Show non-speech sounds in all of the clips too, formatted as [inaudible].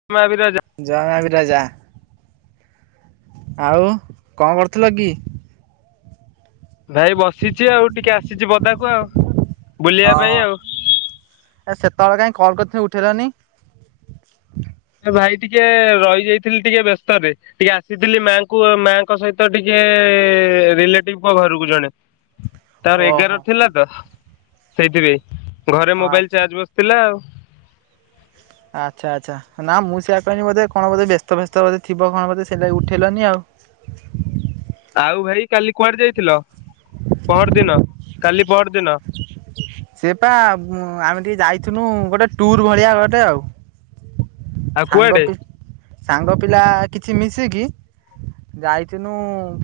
[unintelligible] [unintelligible] ଆଉ କଣ କରୁଥିଲ କି? ଭାଇ ବସିଚି ଆଉ ଟିକେ ଆସିଚି ପଦାକୁ ଆଉ। ବୁଲିବା ହଁ ପାଇଁ ଆଉ। ଏ ସେତେବେଳେ କାଇଁ କଲ୍ କରିଥିଲି ଉଠେଇଲନି? ଏ ଭାଇ ଟିକେ ରହିଯାଇଥିଲି ଟିକେ ବ୍ୟସ୍ତରେ। ଟିକେ ଆସିଥିଲି ମାଙ୍କୁ ମାଙ୍କ ସହିତ ଟିକେ ରିଲେଟିଭ ଙ୍କ ଘରକୁ ଜଣେ। [inaudible] ତାର ଏଗାର ଓହୋ ଥିଲା ତ ସେଇଥିପାଇଁ, ଘରେ ମୋବାଇଲ ଚାର୍ଜ ବସିଥିଲା ଆଉ। ଆଚ୍ଛା, ଆଚ୍ଛା। ନା ମୁଁ ସେୟୀଆ କହିନୀ ବୋଧେ କଣ ବୋଧେ ବ୍ୟସ୍ତ ବ୍ୟସ୍ତ ବୋଧେ ଥିବ କଣ ବୋଧେ ସେଇ ଲାଗି ଉଠେଇଲନି ଆଉ। ଆଉ ଭାଇ କାଲି କୁଆଡେ ଯାଇଥିଲ? ପଅର ଦିନ କାଲି ପଅର ଦିନ? ସେ ପା ଆମେ ଟିକେ ଯାଇଥିନୁ ଗୋଟେ ଟୁର ଭଳିଆ ଗୋଟେ ଆଉ ଆଉ ସାଙ୍ଗ କୁଆଡେ ପିକ ସାଙ୍ଗ ପିଲା କିଛି ମିଶିକି ଯାଇଥିନୁ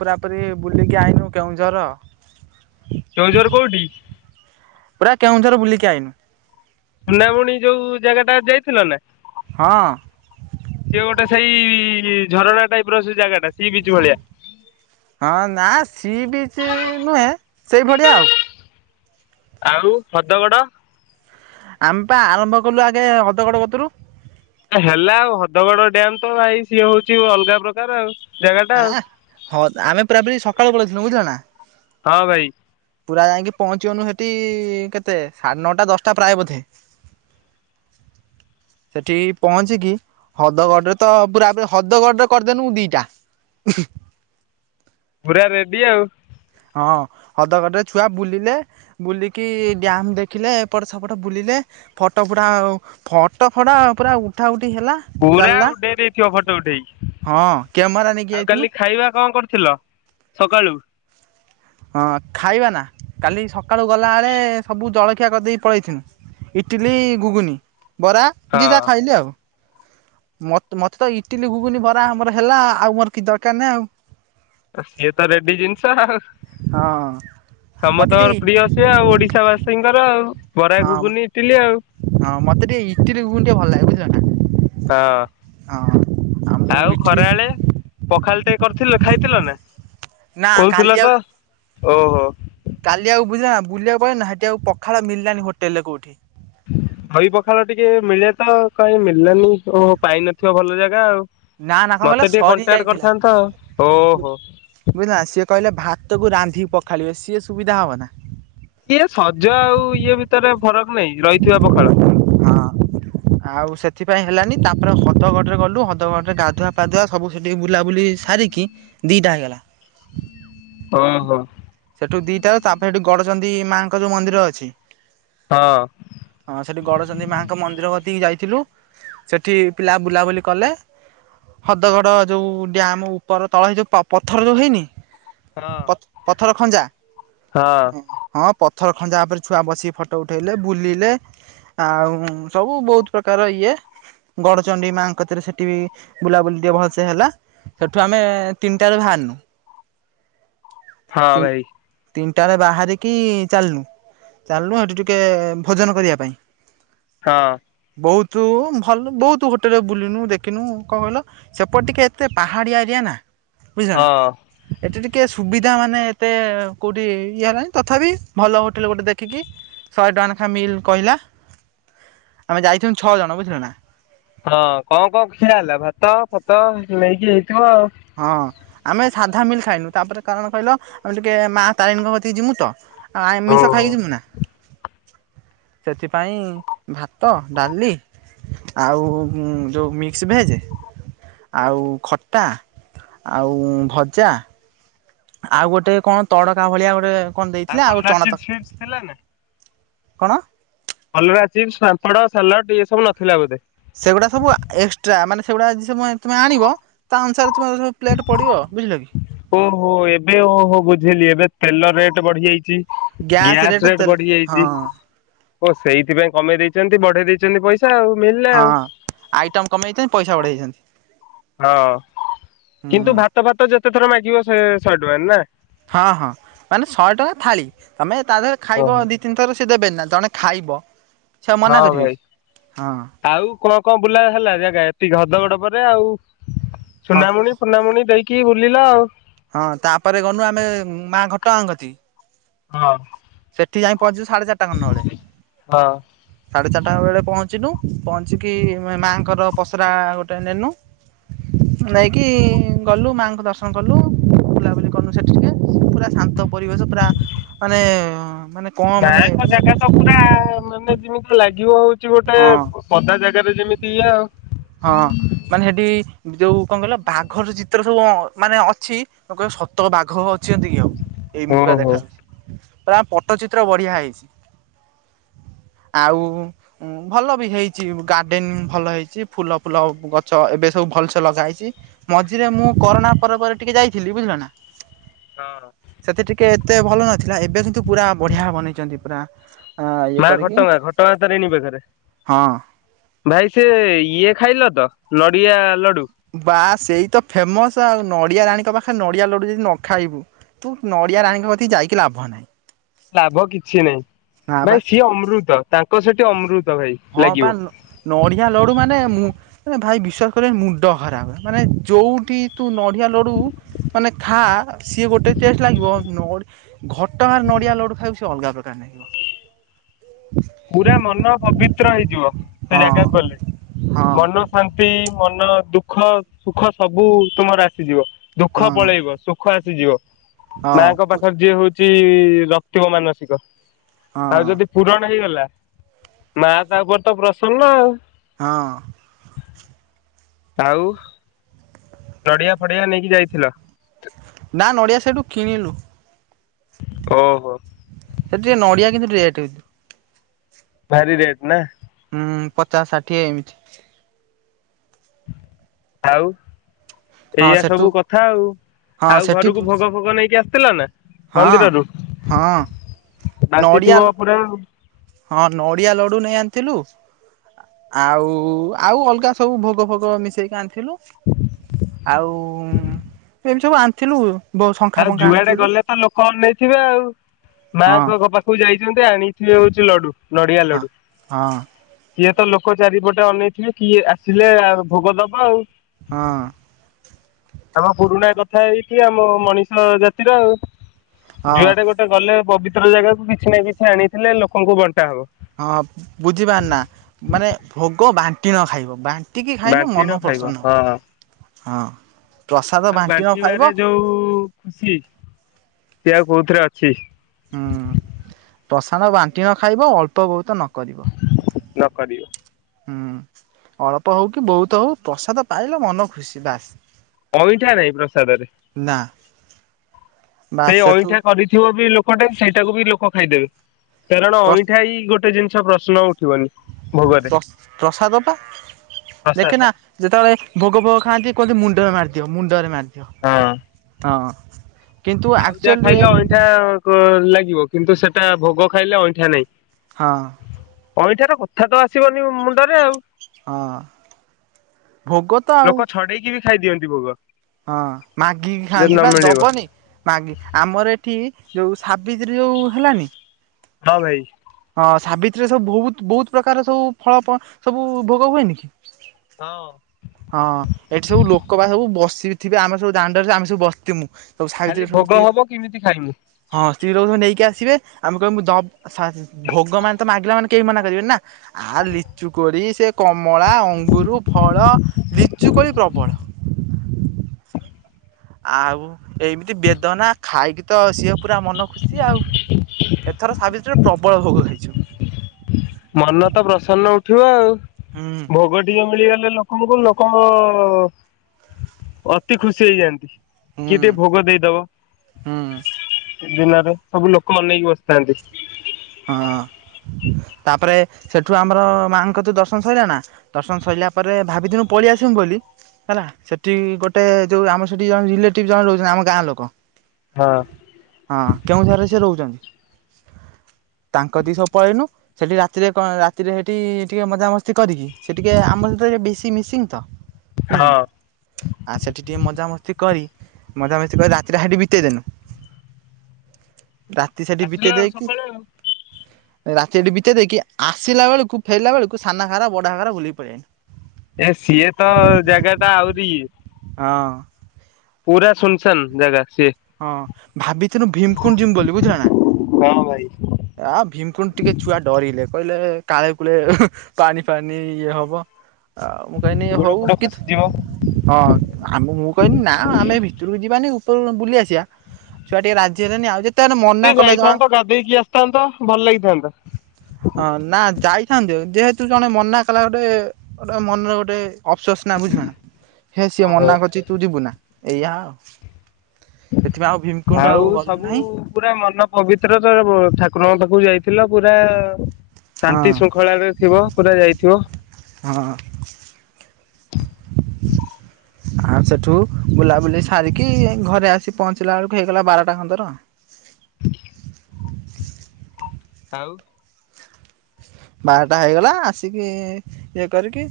ପୁରା ପୁରି ବୁଲିକି ଆଇନୁ କେଉଁଝର। କେଉଁଝର କୋଉଠି? ପୁରା କେଉଁଝର ବୁଲିକି ଆଇନୁ। ସୁନାମୁଣି ଯୋଉ ଜାଗା ଟା ଯାଇଥିଲ ନା।? ହଁ। ସିଏ ଗୋଟେ ସେଇ ଝରଣା ଟାଇପର ସେ ଜାଗା ଟା ସି ବିଚ ଭଳିଆ। ହଁ ନା ସି ବିଚ ନୁହେଁ ସେଇ ଭଳିଆ ଆଉ। ଆଉ ହଦଗଡ଼? ଆମେ ପା ଆରମ୍ଭ କଲୁ ଆଗେ ହଦଗଡ କତୁରୁ। ହେଲା ଆଉ ହଦଗଡ ଡ୍ୟାମ ତ ଭାଇ ସିଏ ହୋଉଚି ଅଲଗା ପ୍ରକାର ଆଉ। ଜାଗା ଟା ଆ ହଁ ଆମେ ପୁରାପୁରୀ ସକାଳୁ ପଳେଇଥିଲୁ ବୁଝିଲ ନା।? ହଁ ଭାଇ। ପୁରା ଯାଇକି ପହଞ୍ଚିବନି ସେଠି କେତେ ସାଢେ ନଅଟା ଦଶଟା ପ୍ରାୟ ବୋଧେ। [unintelligible] ସେଠି ପହଞ୍ଚିକି ହଦଗଡରେ ତ ପୁରା ପ ହଦଗଡରେ କରିଦେନୁ ଦିଟା। ହୁଁ। ପୁରା ରେଡ଼ି ଆଉ। ହଁ ହଦଗଡରେ ଛୁଆ ବୁଲିଲେ। ବୁଲିକି ଡ୍ୟାମ ଦେଖିଲେ, ଏପଟ ସେପଟ ବୁଲିଲେ, ଫଟୋ ଫୁଟା ଆ ଫଟ ଫଟ ପୁରା ଉଠା ଉଠି ହେଲା। ପୁରା ଚାଲିଲା। ଉଡେଇଥିବ ଫଟୋ ଉଠେଇକି, ହଁ କ୍ୟାମେରା ନେଇକି ଆଉ ଯାଇଥିଲୁ। କାଲି ଖାଇବା କଣ କରିଥିଲୁ? ସକାଳୁ। ହଁ ଖାଇବା ନା କାଲି ସକାଳୁ ଗଲାବେଳେ ସବୁ ଜଳଖିଆ କରିଦେଇକ ପଳେଇଥିନୁ। ଇଟିଲି, ଗୁଗୁନି, ବରା ଯିଏ ଯାହା ହଁ ଖାଇଲି ଆଉ। ମତେ ମତେ ତ ଇଟିଲି, ଗୁଗୁନି, ଆମର ହେଲା ଆଉ ମୋର କିଛି ଦରକାର ନାହିଁ ଆଉ। ସିଏ ତ ରେଡି ଜିନିଷ ଆଉ। ଆଉ ହଁ ମତେ ସମସ୍ତଙ୍କର ପ୍ରିୟ ଟିକେ ସିଏ ଆଉ ଓଡିଶା ବାସୀ ବାସୀଙ୍କର ଆଉ। ବରା, ହଁ ଘୁଗୁନି, ଇଟିଲି ଆଉ। ହଁ ମତେ ଟିକେ ଇଟିଲି ଘୁଗୁନି ଟିକେ ଭଲ ଲାଗେ ବୁଝିଲ ହଁ। ହଁ। ମୁଁ ଆଉ ଇଟିଲି ଖରାବେଳେ ପଖାଳ ଟିକେ କରିଥିଲ ଖାଇଥିଲ ନା? ନା କାଲି କହୁଥିଲା ଆଉ ତ ଓହୋ। କାଲି ଆଉ ବୁଝିଲା ନା [unintelligible] ସେଠି ଆଉ ପଖାଳ ମିଲାନି ହୋଟେଲରେ କୋଉଠି? ଦହି ପଖାଳ ଟିକେ ମିଳେ ତ କାଇଁ ମିଳିଲାନି? ଓହୋ ପାଇନଥିବ ଭଲ ଜାଗା ଆଉ। ନା ନା କଣ କହିଲ ମତେ ଟିକେ ସରି କଣ୍ଟାକ୍ଟ କରିଥାନ୍ତ? ଓହୋ, ବୁଝିଲନା ସିଏ କହିଲେ ଭାତକୁ ରାନ୍ଧିକି ପଖାଳିବେ ସିଏ ସୁବିଧା ହେବ ନା। ଇଏ ସଜ ଆଉ ଇଏ ଭିତରେ ଫରକ ନାଇଁ ରହିଥିବା ପଖାଳ। ହଁ। ଆଉ ସେଥିପାଇଁ ହେଲାନି ତାପରେ ହଦ ଗଡରେ ଗଲୁ ହଦ ଗଡ ରେ ଗାଧୁଆ ପାାଧୁଆ ସବୁ ସେଠିକି ବୁଲାବୁଲି ସାରିକି ଦିଟା ହେଇଗଲା। ଓହୋ। ସେଠୁ ଦିଟାରେ ତାପରେ ସେଠି ଗଡଚଣ୍ଡି ମାଙ୍କ ଯୋଉ ମନ୍ଦିର ଅଛି। ହଁ ହଁ ସେଠି ଗଡଚଣ୍ଡି ମାଙ୍କ ମନ୍ଦିର ବତିକି ଯାଇଥିଲୁ। ସେଠି ପିଲା ବୁଲାବୁଲି କଲେ। ହଦଗଡ଼ ଯଉ ଡ୍ୟମ୍ ଉପର ତଳ ହେଇ ଯଉ ପଥର ଯଉ ହେଇନି। ହଁ। ପଥର ଖଞ୍ଜା। ହଁ ପଥର ଖଞ୍ଜା ଉପରେ ଛୁଆ ବସିକି ଫଟୋ ଉଠେଇଲେ ବୁଲିଲେ। ଆଉ ସବୁ ବହୁତ ପ୍ରକାର ଇଏ। ଗଡଚଣ୍ଡି ମାଙ୍କକତିରେ ସେଠି ବି ବୁଲାବୁଲି ଟିକେ ଭଲସେ ହେଲା। ସେଠୁ ଆମେ ତିନିଟାରେ ବାହାରିଲୁ। ହଁ ଭାଇ। ତିନିଟାରେ ବାହାରିକି ଚାଲିଲୁ। ଚାଲଲୁ ସେଠି ଟିକେ ଭୋଜନ କରିବା ପାଇଁ। ହଁ। ବହୁତ ଭଲ ବହୁତ ହୋଟେଲରେ ବୁଲିନୁ ଦେଖିନୁ କଣ କହିଲ। ସେପଟେ ଟିକେ ଏତେ ପାହାଡ଼ିଆ ଏରିଆ ନା, ବୁଝିଲ ନା ହଁ ଏଠି ଟିକିେ ସୁବିଧା ମାନେ ଏତେ କୋଉଠି ଇଏ ନାହିଁ ତଥାପି ଭଲ ହୋଟେଲ ଗୋଟେ ଦେଖିକି ଶହେ ଟଙ୍କା ନେଖା ମିଲ୍ କହିଲା, ଆମେ ଯାଇଥିଲୁ ଛଅଜଣ ବୁଝିଲ ନା। ହଁ କଣ କଣ ଖିଆ ହେଲା ଭାତ ଫାତ ନେଇକି ହେଇଥିବ ଆଉ। ହଁ। ଆମେ ସାଧା ମିଲ୍ ଖାଇନୁ ତାପରେ କାରଣ କହିଲ ଆମେ ଟିକେ ମା ତାରିଣୀଙ୍କ କତିକ ଯିମୁ ତ। ଆଉ ଆମିଷ ଓହୋ ଖାଇ ଯିବୁ ନା। ସେଥିପାଇଁ ଭାତ, ଡାଲି ଆଉ ଯୋଉ ମିକ୍ସଭେଜ ଆଉ ଖଟା। ଆଉ ଭଜା। ଆଉ ଗୋଟେ କଣ ତଡକା ଭଳିଆ ଗୋଟେ କଣ ଦେଇଥିଲା ଆଉ କଲରା ଚଣା ଚିପ୍ସ ତର ଥିଲା ନା [inaudible] କଣ? କଲରା ଚିପ୍ସ, ପାମ୍ପଡ, ସାଲାଡ ଇଏ ସବୁ ନଥିଲା ବୋଧେ? ସେଗୁଡା ସବୁ ଏକ୍ସଟ୍ରା ମାନେ ସେଗୁଡା ତମେ ଆଣିବ ତା ଅନୁସାରେ ତୁମର ସବୁ ପ୍ଲେଟ୍ ପଡ଼ିବ ବୁଝିଲ କି? ଓହୋ ଏବେ ଓହୋ ବୁଝିଲି ଏବେ ତେଲ ରେଟ୍ ବଢି ଯାଇଛି। ଗ୍ୟାସ ରେଟ ବଢି ଯାଇଛି। ଓ ସେଇଥିପାଇଁ କମେଇ ଦେଇଛନ୍ତି ବଢେଇ ଦେଇଛନ୍ତି ପଇସା ଆଉ ମିଲିଟା ଆଉ। ହଁ ଆଇଟମ କମେଇଛନ୍ତି ପଇସା ବଢେଇଛନ୍ତି। ହଁ କିନ୍ତୁ ହୁଁ ଭାତ ଭାତ ଯେତେ ଥର ମାଗିବ ସେ ଶହେ ଟଙ୍କା ରେ ନା। ହଁ ହଁ ମାନେ ଶହେ ଟଙ୍କା ଥାଳି ତମେ ତା ଦେହରେ ଖାଇବ ଓହୋ ଦି ତିନି ଥର ସେ ଦେବେ ନା ଜଣେ ଖାଇବ। ସେ ଆଉ ହଁ ମନା କରିବେ ଭାଇ। କି ହଁ ଆଉ କଣ କଣ ବୁଲା ହେଲା ଜାଗା ଏତିକ ଘଦଗଡ ପରେ ଆଉ ହଁ ସୁନାମୁଣି ପୁନାମୁଣି ଦେଇକି ବୁଲିଲ। ହଁ ତାପରେ ଗଲୁ ଆମେ ମା ଘଟଗାଁ ଗଲି। ହଁ। ସେଠି ଯାଇ ପହଞ୍ଚିଲୁ ସାଢେ ଚାରିଟା ଖଣ୍ଡ ହଁ। ବେଳେ। ସାଢ଼େ ଚାରିଟା ବେଳେ ପହଞ୍ଚିନୁ ପହଞ୍ଚିକି ମାଆଙ୍କର ପସରା ଗୋଟେ ନେନୁ। ନେଇକି-ଇ-ଇ-ଇ ଗଲୁ ମାଙ୍କୁ ଦର୍ଶନ କଲୁ। ବୁଲାବୁଲି କରନୁ ସେଠି ଟିକେ ପୁରା ଶାନ୍ତ ପରିବେଶ ପୁରା ମାନେ-ଏ-ଏ-ଏ ମାନେ କଣ ମାନେ ମାନେ ପ୍ରାଏ ମାନେ ଯେମିତି ଲାଗିବ ହଉଛି ଗୋଟେ ହଁ ପଦା ଜାଗାରେ ଯେମିତି ଇଏ ଆଉ। ହଁ ମାନେ ସେଠି ଯୋଉ କଣ କହିଲ ବାଘର ଚିତ୍ର ସବୁ ଅ-ଅ-ଅ ମାନେ ଅଛି ତମେ କହିବ ସତ ବାଘ ଅଛନ୍ତି କି ଆଉ ଏମିତି ଓହୋ ପୁରା ହଁ। ଦେଖାଯାଉଛି। ପୁରା ପଟଚିତ୍ର ବଢିଆ ହେଇଛି। ଆଉ-ଉ-ଉ ଉ ଭଲ ବି ହେଇଛି ଗାର୍ଡେନ୍ ଭଲ ହେଇଛି ଫୁଲ ଫୁଲ ଗଛ ଏବେ ସବୁ ଭଲସେ ଲଗା ହେଇଛି। ମଝିରେ ମୁଁ କରୋନା ପରେ ପରେ ଟିକେ ଯାଇଥିଲି ବୁଝିଲ ନା? ହଁ। ସେତେ ଟିକେ ଏତେ ଭଲ ନଥିଲା ଏବେ କିନ୍ତୁ ପୁରା ବଢିଆ ବନେଇଛନ୍ତି ପୁରା ଅ ଇଏ ମା କରିକି ଘଟଗାଁ ଘଟଗାଁ ତାରିଣୀ ପାଖରେ? ହଁ। ଭାଇ ସେ-ଏ-ଏ ଇଏ ଖାଇଲ ତ ନଡ଼ିଆ ଲଡୁ? ବା ସେଇ ତ ଫେମସ ଆଉ ନଡ଼ିଆ ରାଣୀଙ୍କ ପାଖରେ ନଡିଆ ଲଡୁ ଯଦି ନ ଖାଇବୁ ତୁ ନଡ଼ିଆ ରାଣୀ ପାଖେ ଯାଇକି ଲାଭ ନାହିଁ। ଲାଭ କିଛି ନାହିଁ ନା ବା। ଭାଇ ସିଏ ଅମୃତ ତାଙ୍କ ସେଠି ଅମୃତ ଭାଇ ଲାଗିବ। ନଡିଆ ଲଡୁ ମାନେ ମୁଁ ରେ ଭାଇ ବିଶ୍ଵାସ କରିବନି ମୁଣ୍ଡ ଖରାପ ମାନେ ଯୋଉଠି ତୁ ନଡିଆ ଲଡୁ ମାନେ ଖା ସିଏ ଗୋଟେ ଟେଷ୍ଟ ଲାଗିବ ନ ଘଟଗାଁରେ ନଡିଆ ଲଡୁ ଖାଇବ ସେ ଅଲଗା ପ୍ରକାର ଭାଇ। ପୁରା ମନ ପବିତ୍ର ହେଇଯିବ ସେ ହଁ ଜାଗାକୁ ଗଲେ, ହଁ ମନ ଶାନ୍ତି, ମନ ଦୁଃଖ, ସୁଖ ସବୁ ତୁମର ଆସିଯିବ ହଁ ଦୁଃଖ ପଳେଇବ ସୁଖ ଖ ଆସିଯିବ ମାଙ୍କ ହଁ ପାଖରେ ଯିଏ ହଉଛି-ଇ-ଇ-ଇ ରଖିଥିବ ମାନସିକ। ଆଉ ହଁ ଯଦି ପୁରଣ ହେଇଗଲା ମା ତା ଉପରେ ତ ପ୍ରସନ୍ନ। ହଁ। ଆଉ ନଡିଆ ଫଡିଆ ନେଇକି ଯାଇଥିଲ? ନା ନଡ଼ିଆ ସେଇଠୁ କିଣିଲୁ। ଓହୋ। ସେଠି ଟିକେ ନଡିଆ କିନ୍ତୁ ରେଟ୍। [unintelligible] ଭାରି ରେଟ ନା? ହୁଁ ପଚାଶ ଷାଠିଏ ଏମିତି। ଆଉ ହଁ ଏଇଆ ସେଠୁ ସବୁ କଥା ଆଉ। ହଁ ଆଉ ସେଠି ଘରକୁ ଭୋଗ ହଁ ଫୋଗ ନେଇକି ଆସିଥିଲା ନା? ମନ୍ଦିରରୁ ହଁ ନଡ଼ିଆ ବାଣ୍ଟିଥିବ ପୁରା। ହଁ ନଡିଆ ଲଡୁ ନେଇ ଆଣିଥିଲୁ। ଆଉ-ଉ-ଉ-ଉ ଆଉ ଅଲଗା ସବୁ ଭୋଗ ଫୋଗ ମିଶେଇ କି ଆଣ୍ ଥିଲୁ ଆଉ-ଉ-ଉ-ଉ ଏମିତି ସବୁ ଆଣିଥିଲୁ। ବୋ ଶଙ୍ଖା ଆରେ ଫଙ୍କା ଯୁଆଡେ ଆଣିଥିଲୁ ଗଲେ ତ ଲୋକ ଅନେଇଥିବେ ଆଉ ହଁ ମାଆଙ୍କ କ ପାଖ କୁ ଯାଇଛନ୍ତି ଆଣିଥିବ ହଉଛି ଲଡୁ ନଡିଆ ହଁ। ଲଡୁ। ହଁ ସିଏ ତ ଲୋକ ଚାରିପଟେ ଅନେଇଥିବେ କିଏ ଆସିଲେ ଆ ଭୋଗ ଦବ ଆଉ। ହଁ। ଆମ ପୁରୁଣା କଥା ଏହିକି ଆମ ମଣିଷ ଜାତିର ହଁ ଜୁଆଡେ ଗୋଟେ ଗଲେ ପବିତ୍ର ଜାଗାକୁ କିଛି ନା କିଛି ଆଣିଥିଲେ ଲୋକଙ୍କୁ ବଣ୍ଟା ହବ। ହଁ ବୁଝିପାର ନା ମାନେ ଭୋଗ ବାଣ୍ଟିଣ ଖାଇବ ବା ଟିକି ଖାଇନ ବାଣ୍ଟି ମନ ନ ଖାଇବ ପ୍ରସନ। ହଁ ହଁ ପ୍ରସାଦ ବାଣ୍ଟିଣ ଖାଇବ। ସି ସେ ଆଉ କୋଉଥିରେ ଅଛି। ହୁଁ ପ୍ରସାଣ ବାଣ୍ଟିଣ ନ ଖାଇବ ଅଳ୍ପ ବହୁତ ନ କରିବ। ନ କରିବ ହୁଁ ଅଳ୍ପ ହଉ କି ବହୁତ ହଉ ପ୍ରସାଦ ପାଇଲେ ମନ ଖୁସି ବାସ୍। ଅଇଁଠା ନାଇଁ ପ୍ରସାଦରେ ନା ବାସ୍ ସେଇ ସେଠୁ ଅଇଁଠା କରିଥିବ ବି ଲୋ କଟେ ସେଇଟାକୁ ବି ଲୋକ ଖାଇଦେବେ କାରଣ ପ୍ର ଅଇଁଠା ହି ଗୋଟେ ଜିନିଷ ପ୍ରଶ୍ନ ଉଠିବନି। ଭୋଗରେ ପ୍ର ପ୍ରସାଦ ବା ପ୍ରସାଦ ଦେଖିନା। ଯେତେବେଳେ ଭୋଗ ଫୋଗ ଖାଆନ୍ତି କୁହନ୍ତି ମୁଣ୍ଡରେ ମାରିଦିଅ ମୁଣ୍ଡରେ ମାରିଦିଅ। ହଁ। ହଁ। କିନ୍ତୁ ଆଉ ଯାହା ଆକ୍ଚୁଆଲିରେ ଖାଇଲେ ଅଇଁଠା ଲାଗିବ। କିନ୍ତୁ ସେଟା ଭୋଗ ଖାଇଲେ ଅଇଁଠା ନାଇଁ। ହଁ। ଅଇଁଠାର କଥା ତ ଆସିବନି ମୁଣ୍ଡରେ ଆଉ। ହଁ ଭୋଗ ତ ଆଉ ଲୋକ ଛଡେଇକି ବି ଖାଇଦିଅନ୍ତି ଭୋଗ। ହଁ ମାଗିକି ଯଦି ଖାଆନ୍ତି ନ ବା ମିଳିବ ଦବନି। ମାଗେ ଆମର ଏଠି ଯୋଉ ସାବିତ୍ରୀ ଯୋଉ ହେଲାନି ହଁ ଭାଇ। ହଁ ସାବିତ୍ରୀରେ ସବୁ ବହୁତ ବହୁତ ପ୍ରକାର ସବୁ ଫଳ ସବୁ ଭୋଗ ହୁଏନି କି? ହଁ। ହଁ ଏଠି ସବୁ ଲୋକ ବା ସବୁ ବସିିକି ଥିବେ ଆମେ ସବୁ ଦାଣ୍ଡରେ ଆମେ ସବୁ ବସିଥିମୁ। ସବୁ ଖାଲି ସାରିଥିରେ ଭୋଗ ସବୁ [unintelligible] ହବ କେମିତି ଖାଇମୁ ହଁ ସ୍ତ୍ରୀ ଲୋକ ସବୁ ନେଇକି ଆସିବେ ଆମେ କହିବୁ ଦଭୋଗ ମାନେ ତ ମାଗିଲା ମାନେ କେହି ମନା କରିବେ ନା ଆ ଲିଚୁ କୋଳି ସେ କମଳା ଅଙ୍ଗୁୁର ଫଳ ଲିଚୁ କୋଳି ପ୍ରବଳ। ଆଉ ଏମିତି ବେଦନା ଖାଇକି ତ ସିଏ ପୁରା ମନ ଖୁସି ଆଉ। ଏଥର ସାବିତ୍ରୀ ରେ ପ୍ରବଳ ଭୋଗ ଖାଇଛୁ। ମନ ତ ପ୍ରସନ୍ନ ଉଠିବ ଆଉ। ହୁଁ। ଭୋଗ ଟିକେ ମିଳିଗଲେ ଲୋକଙ୍କୁ ଲୋକ ଅତି ଖୁସି ହେଇଯାଆନ୍ତି। ହୁଁ କିଏ ଟିକେ ଭୋଗ ଦେଇଦବ। ହୁଁ ଜିନାରେ ସବୁ ଲୋକ ଅନେଇକି ବସିଥାନ୍ତି। ହଁ ତାପରେ ସେଠୁ ଆମର ମାଙ୍କ ତୁ ଦର୍ଶନ ସରିଲା ନା ଦର୍ଶନ ସରିଲା ପରେ ଭାବିଥିନୁ ପଳେଇ ଆସିବିୁ ବୋଲି। ହେଲା ସେଠି ଗୋଟେ ଯୋଉ ଆମ ସେଠି ଜଣେ ରିଲେଟିଭ ଜଣେ ରହୁଛନ୍ତି ଆମ ଗାଁ ଲୋକ। ହଁ। ହଁ କେଉଁ ଠାରେ ସେ ରହୁଛନ୍ତି? ତାଙ୍କ ଗତି କୁ ସବୁ ପଳେଇନୁ। ସେଠି ରାତିରେ କଣ ରାତିରେ ସେଠି ଟିକେ ମଜାମସ୍ତି କରିକି ସେ ଟିକେ ଆମ ସହିତ ଟ ବେଶୀ ମିସିଂ ତ। ବୁଝିଲ ହଁ। ନା। ଆଉ ସେଠି ଟିକେ ମଜାମସ୍ତି କରି ମଜାମସ୍ତି କରି ରାତିରେ ହାଠି ବିତେଇଦେନୁ। ରାତି ସେଠି ଆସିଲ ବିତେଇ ଦେଇକି ସକାଳୁ ରାତିରେଠି ବିିତେଇ ଦେଇକି ଆସିଲା ବେଳକୁ ଫେରିଲା ବେଳକୁ ସାନଘାଗରା ବଢାଘାଗରା ବୁଲିକି ପଳେଇ ଆସିଲୁ। ଏ ସିଏ ତ ଜାଗା ଟା ଆହୁରି ଇଏ। ହଁ। ପୁରା ସୁୁନସାନ୍ ଜାଗା ସିଏ। ହଁ ଭାବିଥିନୁ ଭୀମକୁଣ୍ଡ ଯିମୁ ବୋଲି ବୁଝିଲ ନା। ହଁ ଭାଇ। ଆ ଭୀମକୁଣ୍ଡ ଟିକେ ଛୁଆ ଡରିଲେ କହିଲେ କାଳେ କୂଳେ ପାଣି ଫାଣିି ଇଏ ହବ ଆଉ ମୁଁ କହିନି ଗୋଡ ହଉ ଫୋଡ କି ଖସିଯିବ। ହଁ ଆମ ମୁଁ କହିଲି ନା ଆମେ ଭିତରକୁ ଯିବାନି ଉପର ବୁଲି ଆସିବା। ଛୁଆ ଟିକେ ରାଜି ହଲେନି ଆଉ ଜେ ଟିକେ ଯାଇଥାନ୍ତ ଗାଧେଇକି ଆସିଥାନ୍ତ ଭଲ ଲାଗିଥାନ୍ତା। ହଁ ନା ଯାଇଥାନ୍ତୁ ଯେହେତୁ ଜଣେ ମନା କଲା ଗୋଟେ ଗୋଟେ ମନରେ ଗୋଟେ ଅଫସୋସ ନା ବୁଝିବ ନା ହେ ସିଏ ଓହୋ। ମନା କରୁଛି ତୁ ଯିବୁନା ଏଇଆ ଆଉ। ସେଥିପାଇଁ ଆଉ ଭୀମକୁଣ୍ଡ ଆଉ ଗଲୁ ନାହିଁ। ପୁରା ମନ ପବିତ୍ର ତ ଠାକୁରଙ୍କ ପାଖକୁ ଯାଇଥିଲ ପୁରା ଶାନ୍ତି ହଁ ଶୃଙ୍ଖଳାରେ ଥିବ ପୁରା ଯାଇଥିବ। ହଁ। ଆଁ ସେଠୁ ବୁଲାବୁଲି ସାରିକି ଘରେ ଆସି ପହଞ୍ଚିଲା ବେଳକୁ ହେଇଗଲା ବାରଟା ଖନ୍ଦର। ଆଉ। ବାରଟା ହେଇଗଲା ଆସିକି ଇଏ କରିକି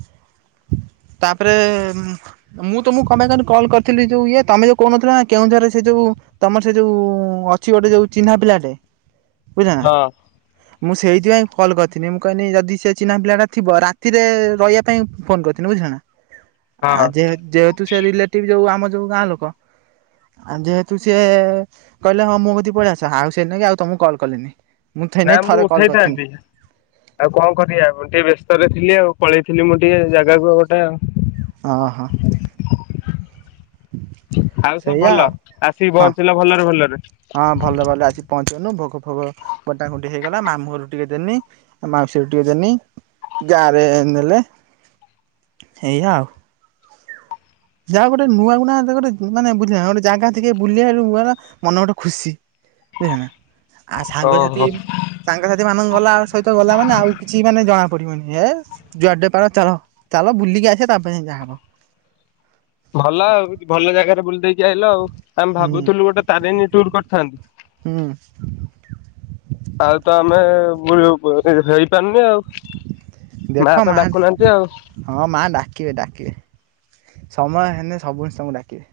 ତାପରେ ମୁଁ ତମକୁ କଁ ପାଇଁ କହନି କଲ କରିଥି ଯୋଉ ଇଏ ତମେ ଯୋଉ କହୁନଥିଲା ନା କେଉଁଝରରେ ସେ ଯୋଉ ତମର ସେ ଯୋଉ ଅଛି ଗୋଟେ ଯୋଉ ଚିହ୍ନା ପିଲାଟେ। ବୁଝିଲ ନା ହଁ ମୁଁ ସେଇଥିପାଇଁ କଲ୍ କରିଥିଲି। ଦିନେ ମୁଁ କହିନି ଯଦି ସେ ଚିହ୍ନା ପିଲାଟା ଥିବ ରାତିରେ ରହିବା ପାଇଁ ଫୋନ କରିଥିନି ବୁଝିଲ ନା। ହଁ ଆ ଯେ ଯେହେତୁ ସେ ରିଲେଟିଭ ଯୋଉ ଆମ ଯୋଉ ଗାଁ ଲୋକ। ଆଉ ଯେହେତୁ ସିଏ କହିଲେ ହଁ ମୋ କତିକି ପଳେଇଆସ ଆଉ ସେଇଥି ନାଗି ଆଉ ତମକୁ କଲ୍ କଲିନି। ମୁଁ ନା ସେଇନାଗି ମୁଁ ଥରେ କଲ୍ କରିଥିଲି ଉଠେଇଥାନ୍ତି। ଆଉ କଣ କରିବା ମୁଁ ଟିକେ ବ୍ୟସ୍ତରେ ଥିଲି ଆଉ ପଳେଇଥିଲି ମୁଁ ଟିକେ ଜାଗାକୁ ଆଉ ଗୋଟେ। ହଁ ହଁ। ଆଉ ସବୁ ସେଇଆ ଭଲ ଆଉ ଆସିକି ହଁ। ପହଞ୍ଚିଲ ଭଲରେ ଭଲରେ। ହଁ ଭଲ ଭଲ ଆସି ପହଞ୍ଚି ଗନି ନୁ ଭୋଗ ଫୋଗ ବଣ୍ଟା ବୁଣ୍ଟି ହେଇଗଲା ମାମୁଁ ଘରକୁ ଟିକେ ଦେନି। ମାଉସୀ ଘରକୁ ଟିକେ ଦେନି ଗାଁ ରେ ନେଲେ ଏଇଆ ଆଉ। ଯାହା ଗଟେ ନୂଆ ଗୁନା ଗୋଟେ ମାନେ ବୁଲିବା ଗୋଟେ ଜାଗା ଟିକେ ବୁଲି ଆଇଲୁ ମନ ଗୋଟେ ଖୁସି। ବୁଝିଲନା ଆ ସାଙ୍ଗସାଥି ଓହୋ ସାଙ୍ଗସାଥି ମାନଙ୍କ ଗଲା ସହିତ ଗଲା ମାନେ ଆଉ କିଛି ମାନେ ଜଣା ପଡିବନି ହେସ। ଯୁଆଡେ ପାର ଚାଲ ଚାଲ ବୁଲିକି ଆସିବାେ ତାପରେ ଯାଇଁ ଯାହା ହବ। ଭଲ ଆଉ ଭଲ ଜାଗାରେ ବୁଲି ଦେଇ କି ଅଇଲ ଆଉ ଆମେ ହୁଁ ଭାବୁଥିଲୁ ଗୋଟେ ତାରିଣୀ ଟୁର ହୁଁ କରିଥାନ୍ତି। ଆଉ ତ ଆମେ [inaudible] ପାରୁନି ଆଉ ଦେଖ ମାଆ ମା ତ ଡାକୁ ନାହାନ୍ତି ଆଉ। ହଁ ମା ଡାକିବେ ଡାକିବେ ସମୟ ହେଲେ ସବୁ ଛୁଆ ଙ୍କୁ ଡାକିବେ।